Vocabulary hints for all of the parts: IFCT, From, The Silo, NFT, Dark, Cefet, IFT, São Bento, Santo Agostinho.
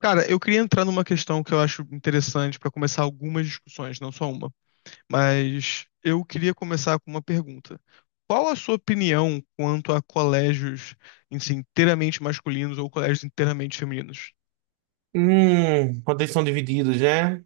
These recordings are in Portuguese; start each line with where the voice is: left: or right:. left: Cara, eu queria entrar numa questão que eu acho interessante para começar algumas discussões, não só uma, mas eu queria começar com uma pergunta. Qual a sua opinião quanto a colégios, assim, inteiramente masculinos ou colégios inteiramente femininos?
right: Quando eles são divididos, né?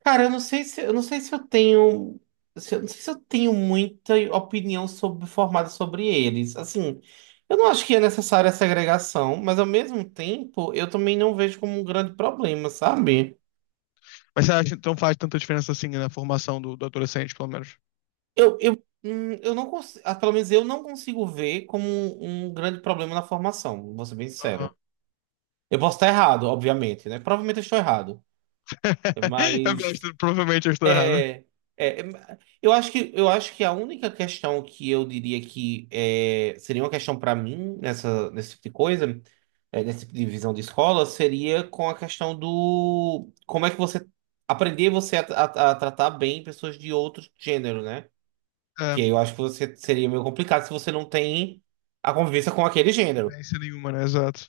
right: Cara, eu não sei se eu tenho muita opinião sobre formada sobre eles. Assim, eu não acho que é necessária a segregação, mas ao mesmo tempo eu também não vejo como um grande problema, sabe?
left: Mas você acha que não faz tanta diferença assim na formação do adolescente, pelo menos?
right: Eu, eu, eu não consigo, pelo menos eu não consigo ver como um grande problema na formação, vou ser bem
left: Aham.
right: sincero. Eu posso estar errado, obviamente, né? Provavelmente eu estou errado,
left: Eu
right: mas
left: gosto, provavelmente eu estou errado.
right: É, é, eu acho que a única questão que eu diria seria uma questão para mim nessa nesse tipo de coisa, nesse tipo de visão de escola, seria com a questão do como é que você aprender você a tratar bem pessoas de outro gênero, né? Que
left: É,
right: aí eu acho que você seria meio complicado se você não tem a convivência com aquele gênero.
left: diferença nenhuma, né? Exato.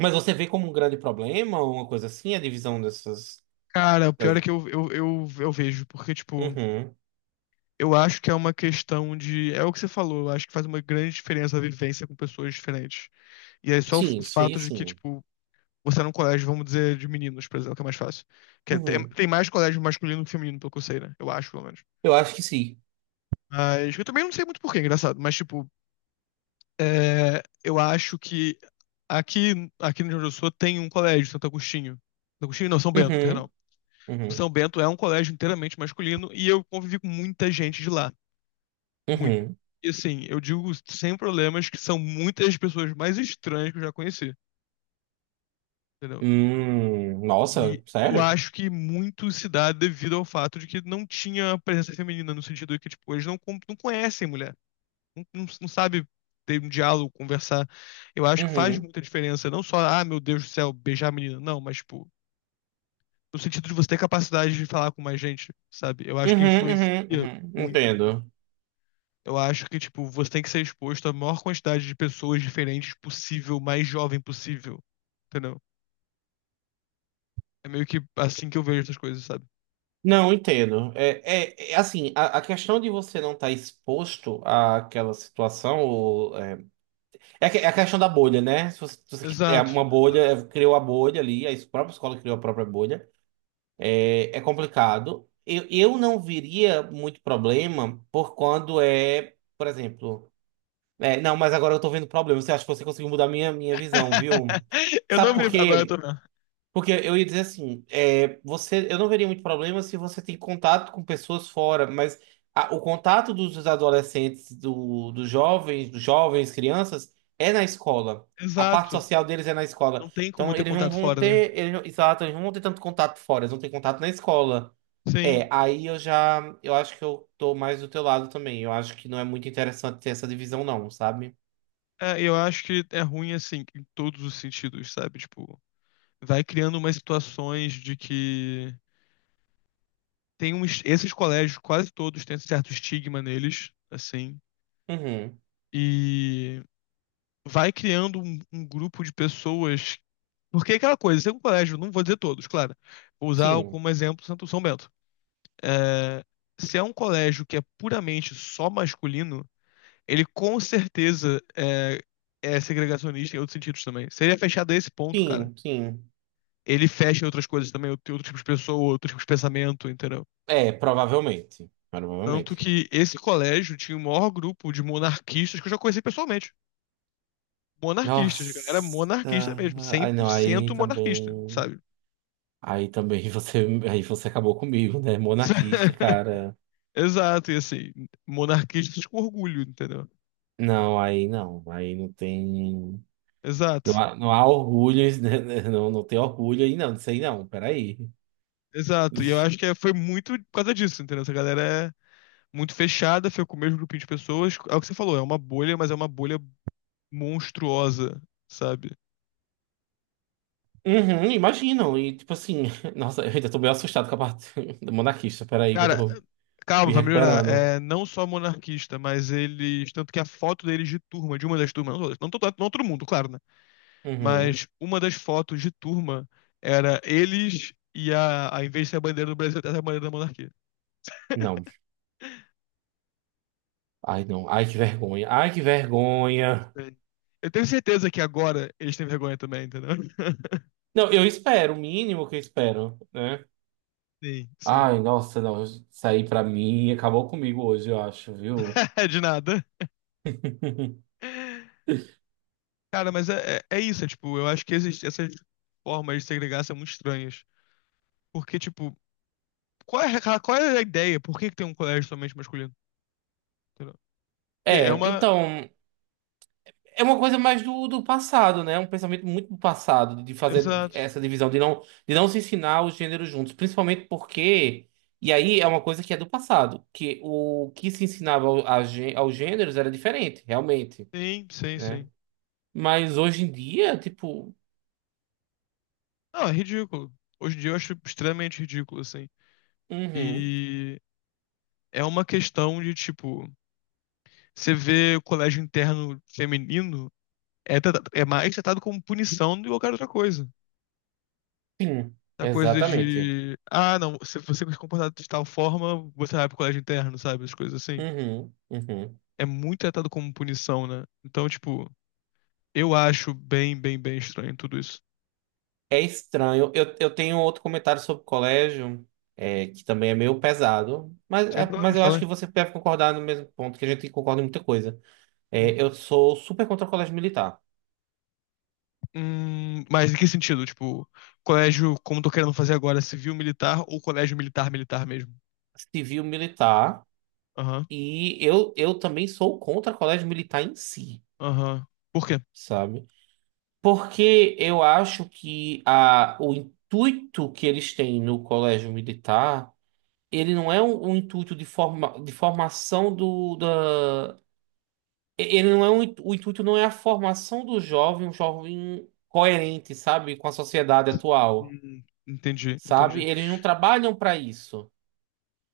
right: Mas você vê como um grande problema, uma coisa assim, a divisão dessas
left: Cara, o pior é
right: das-
left: que eu vejo, porque, tipo,
right: Uhum.
left: eu acho que é uma questão de. É o que você falou, eu acho que faz uma grande diferença a vivência com pessoas diferentes. E aí, só o
right: Sim,
left: o
right: isso aí
left: fato de que,
right: sim.
left: tipo, você é num colégio, vamos dizer, de meninos, por exemplo, que é mais fácil. Tem,
right: Uhum.
left: tem mais colégio masculino que feminino, pelo que eu sei, né? Eu acho, pelo menos.
right: Eu acho que sim.
left: Mas eu também não sei muito porquê, engraçado. Mas, tipo, é, eu acho que aqui no Rio Grande do Sul tem um colégio, Santo Agostinho. Santo Agostinho, não, São Bento, perdão.
right: Uhum, uhum,
left: São Bento é um colégio inteiramente masculino e eu convivi com muita gente de lá. Muito.
right: uhum.
left: E assim, eu digo sem problemas que são muitas das pessoas mais estranhas que eu já conheci, entendeu?
right: Nossa,
left: E eu
right: sério?
left: acho que muito se dá devido ao fato de que não tinha presença feminina, no sentido de que, tipo, eles não, não conhecem mulher, não sabe ter um diálogo, conversar. Eu acho que faz
right: Uhum,
left: muita diferença, não só, ah, meu Deus do céu, beijar a menina, não, mas, tipo, no sentido de você ter capacidade de falar com mais gente, sabe? Eu acho que
right: uhum,
left: influencia
right: uhum, uhum.
left: muito, muito.
right: Entendo.
left: Eu acho que, tipo, você tem que ser exposto à maior quantidade de pessoas diferentes possível, mais jovem possível. Entendeu? É meio que assim que eu vejo essas coisas, sabe?
right: Não, entendo. É assim, a questão de você não estar exposto àquela situação, ou, é a questão da bolha, né? Se você, se você qui- é
left: Exato.
right: uma bolha, é, criou a bolha ali, a própria escola criou a própria bolha. É complicado. Eu não veria muito problema por exemplo. É, não, mas agora eu tô vendo problemas. Você acha que você conseguiu mudar minha visão, viu?
left: Eu
right: Sabe
left: não
right: por
left: vejo. Agora eu tô.
right: quê? Porque eu ia dizer assim, eu não veria muito problema se você tem contato com pessoas fora, mas o contato dos adolescentes, dos jovens, crianças, é na escola. A parte
left: Exato.
right: social deles é na escola.
left: Não tem como
right: Então
left: ter
right: eles não
left: contato
right: vão
left: fora, né?
right: ter, eles não- exato, eles não vão ter tanto contato fora, eles vão ter contato na escola.
left: Sim.
right: É, aí eu já, eu acho que eu tô mais do teu lado também. Eu acho que não é muito interessante ter essa divisão, não, sabe?
left: É, eu acho que é ruim, assim, em todos os sentidos, sabe? Tipo, vai criando umas situações de que tem uns. Esses colégios, quase todos, têm certo estigma neles, assim.
right: Uhum.
left: E vai criando um grupo de pessoas. Porque é aquela coisa, se é um colégio, não vou dizer todos, claro. Vou usar
right: Sim,
left: como exemplo Santo São Bento. É, se é um colégio que é puramente só masculino, ele com certeza é, é segregacionista em outros sentidos também. Seria fechado a esse ponto, cara,
right: sim, sim.
left: ele fecha em outras coisas também, outro tipo de pessoa, outro tipo de pensamento, entendeu?
right: É, provavelmente.
left: Tanto
right: Provavelmente.
left: que esse colégio tinha o maior grupo de monarquistas que eu já conheci pessoalmente. Monarquistas, a galera
right: Nossa.
left: monarquista mesmo, cem
right: Ai,
left: por
right: não, aí
left: cento monarquista,
right: também.
left: sabe?
right: Aí também aí você acabou comigo, né? Monarquista, cara.
left: Exato, e assim, monarquistas com orgulho, entendeu?
right: Não, aí não. Aí não tem. Não
left: Exato,
right: há, não há orgulho, né? Não, não tem orgulho aí, não. Disso aí não, peraí.
left: exato. E eu acho que foi muito por causa disso, entendeu? Essa galera é muito fechada, foi com o mesmo grupinho de pessoas. É o que você falou, é uma bolha, mas é uma bolha monstruosa, sabe?
right: Uhum, imagino. E tipo assim, nossa, eu ainda tô meio assustado com a parte do monarquista. Peraí, que eu
left: Cara,
right: tô
left: calma,
right: me
left: vai melhorar.
right: recuperando.
left: É não só monarquista, mas eles. Tanto que a foto deles de turma, de uma das turmas, não, todas, não, não todo mundo, claro, né?
right: Uhum.
left: Mas uma das fotos de turma era eles e a em vez de ser a bandeira do Brasil, era a bandeira da monarquia.
right: Não. Ai, não. Ai, que vergonha. Ai, que vergonha.
left: Sim. Eu tenho certeza que agora eles têm vergonha também, entendeu?
right: Não, eu espero, o mínimo que eu espero, né?
left: Sim, sim.
right: Ai, nossa, não. Sair pra mim acabou comigo hoje, eu acho, viu?
left: De nada. Cara, mas é, é isso, é, tipo, eu acho que existe essas formas de segregar são muito estranhas. Porque, tipo, qual é, qual é a ideia? Por que que tem um colégio somente masculino? Entendeu? E é
right: É,
left: uma.
right: então, é uma coisa mais do passado, né? Um pensamento muito do passado, de fazer
left: Exato.
right: essa divisão, de não se ensinar os gêneros juntos. Principalmente porque. E aí é uma coisa que é do passado, que o que se ensinava aos gêneros era diferente, realmente,
left: Sim, sim,
right: né?
left: sim.
right: Mas hoje em dia, tipo.
left: Não, é ridículo. Hoje em dia eu acho extremamente ridículo, assim.
right: Uhum.
left: E é uma questão de, tipo, você vê o colégio interno feminino, é, é mais tratado como punição do que qualquer outra coisa.
right: Sim,
left: Da coisa
right: exatamente.
left: de, ah, não, se você se comportar de tal forma, você vai pro colégio interno, sabe? As coisas assim.
right: Uhum, uhum.
left: É muito tratado como punição, né? Então, tipo, eu acho bem estranho tudo isso.
right: É estranho. Eu tenho outro comentário sobre o colégio, que também é meio pesado, mas,
left: Sem
right: é-
left: problema
right: mas
left: de
right: eu acho
left: falar.
right: que você deve concordar no mesmo ponto, que a gente concorda em muita coisa.
left: Hum.
right: É, eu sou super contra o colégio militar,
left: Mas em que sentido? Tipo, colégio, como tô querendo fazer agora, civil militar ou colégio militar militar mesmo?
right: civil militar,
left: Aham,
right: e eu também sou contra o colégio militar em si,
left: aham. Por quê?
right: sabe? Porque eu acho que o intuito que eles têm no colégio militar. Ele não é um intuito de formação ele não é um, o intuito não é a formação do jovem, um jovem coerente, sabe, com a sociedade atual,
left: Entendi,
right: sabe?
left: entendi.
right: Eles não trabalham para isso.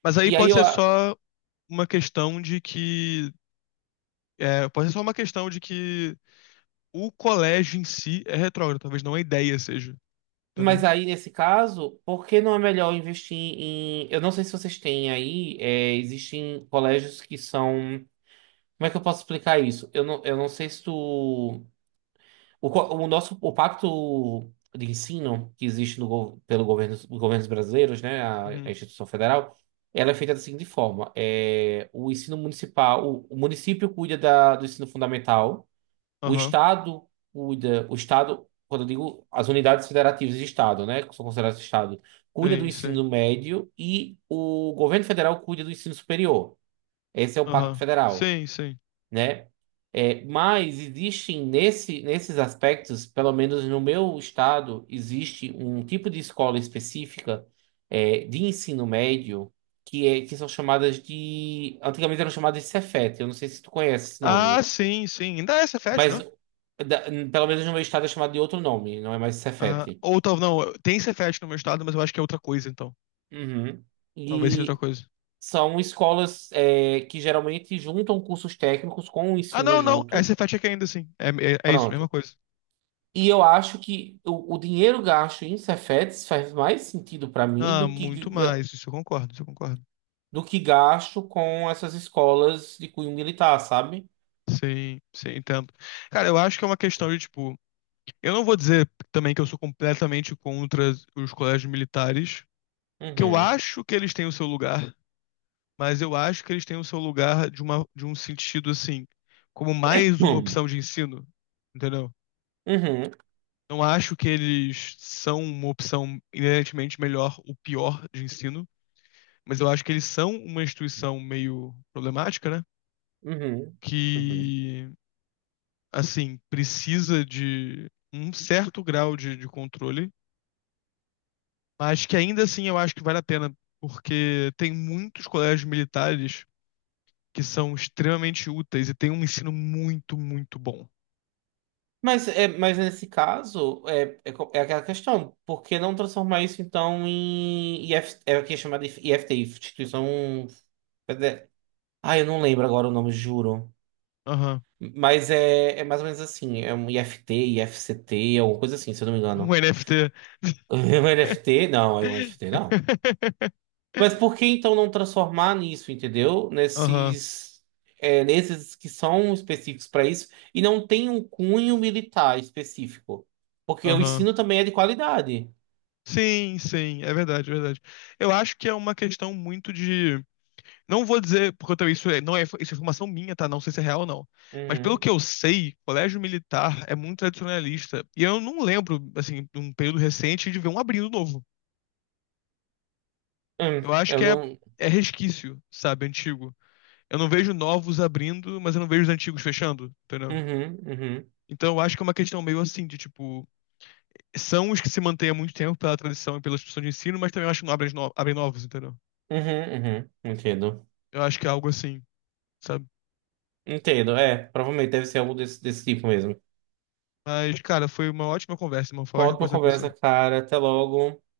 left: Mas aí
right: E aí
left: pode
right: eu,
left: ser
right: a-
left: só uma questão de que é, pode ser só uma questão de que o colégio em si é retrógrado, talvez não a ideia seja,
right: mas
left: entendeu?
right: aí nesse caso, por que não é melhor investir em eu não sei se vocês têm aí, existem colégios que são. Como é que eu posso explicar isso? Eu não sei se tu. O, co- o nosso o pacto de ensino que existe no, gov- pelo governo, os governos brasileiros, né, a
left: Uhum.
right: instituição federal, ela é feita da seguinte forma: o ensino municipal, o município cuida do ensino fundamental, o
left: Aham.
right: estado cuida, o estado, quando eu digo as unidades federativas de estado, né, que são consideradas estado, cuida do
left: Sim, sim.
right: ensino médio e o governo federal cuida do ensino superior. Esse é o pacto
left: Aham.
right: federal,
left: Sim, sim.
right: né? Mas existem nesses aspectos, pelo menos no meu estado, existe um tipo de escola específica, de ensino médio que são chamadas de. Antigamente eram chamadas de Cefet, eu não sei se tu conhece esse
left: Ah,
right: nome,
left: sim, sim. Ainda é Cefet, não
right: mas
left: é?
right: da- pelo menos no meu estado é chamado de outro nome, não é mais
left: Ah,
right: Cefet.
left: ou talvez não, tem Cefet no meu estado, mas eu acho que é outra coisa, então.
right: Uhum.
left: Talvez seja outra
right: E
left: coisa.
right: são escolas, que geralmente juntam cursos técnicos com o
left: Ah,
right: ensino
left: não, não.
right: junto.
left: É Cefet aqui ainda, sim. É, é isso, mesma
right: Pronto.
left: coisa.
right: E eu acho que o dinheiro gasto em Cefetes faz mais sentido para mim
left: Ah,
right: do que,
left: muito
right: ga-
left: mais. Isso eu concordo, isso eu concordo.
right: do que gasto com essas escolas de cunho militar, sabe?
left: Sim, sim, entendo. Cara, eu acho que é uma questão de, tipo, eu não vou dizer também que eu sou completamente contra os colégios militares, que eu
right: Uhum.
left: acho que eles têm o seu lugar, mas eu acho que eles têm o seu lugar de uma, de um sentido assim, como mais uma
right: Hum.
left: opção de ensino, entendeu?
right: Uhum.
left: Não acho que eles são uma opção inerentemente melhor ou pior de ensino, mas eu acho que eles são uma instituição meio problemática, né?
right: Uhum. Uhum.
left: Que, assim, precisa de um certo grau de controle. Mas que ainda assim eu acho que vale a pena, porque tem muitos colégios militares que são extremamente úteis e tem um ensino muito, muito bom.
right: Mas nesse caso, é aquela questão, por que não transformar isso então em IF, é o que é chamado de IFT, instituição Fede- Ah, eu não lembro agora o nome, juro.
left: Aham.
right: Mas é mais ou menos assim, é um IFT, IFCT, alguma coisa assim, se eu não me
left: Um
right: engano.
left: NFT.
right: Um NFT? Não, é um NFT não. Mas por que então não transformar nisso, entendeu?
left: Aham,
right: Nesses que são específicos para isso e não tem um cunho militar específico. Porque o
left: aham.
right: ensino também é de qualidade.
left: Sim, sim, é verdade, é verdade. Eu acho que é uma questão muito de. Não vou dizer, porque eu também isso não é, isso é informação minha, tá? Não sei se é real ou não. Mas pelo
right: Uhum.
left: que eu sei, colégio militar é muito tradicionalista. E eu não lembro, assim, de um período recente de ver um abrindo novo.
right: Hum,
left: Eu acho
right: eu
left: que é,
right: não.
left: é resquício, sabe, antigo. Eu não vejo novos abrindo, mas eu não vejo os antigos fechando, entendeu?
right: Uhum, uhum,
left: Então eu acho que é uma questão meio assim, de tipo, são os que se mantêm há muito tempo pela tradição e pela instituição de ensino, mas também eu acho que não abrem, abrem novos, entendeu?
right: uhum, uhum. Entendo.
left: Eu acho que é algo assim, sabe?
right: Entendo, é. Provavelmente deve ser algo desse tipo mesmo.
left: Mas, cara, foi uma ótima conversa, irmão. Foi
right: Uma
left: ótimo
right: ótima
left: conversar com você.
right: conversa, cara. Até logo.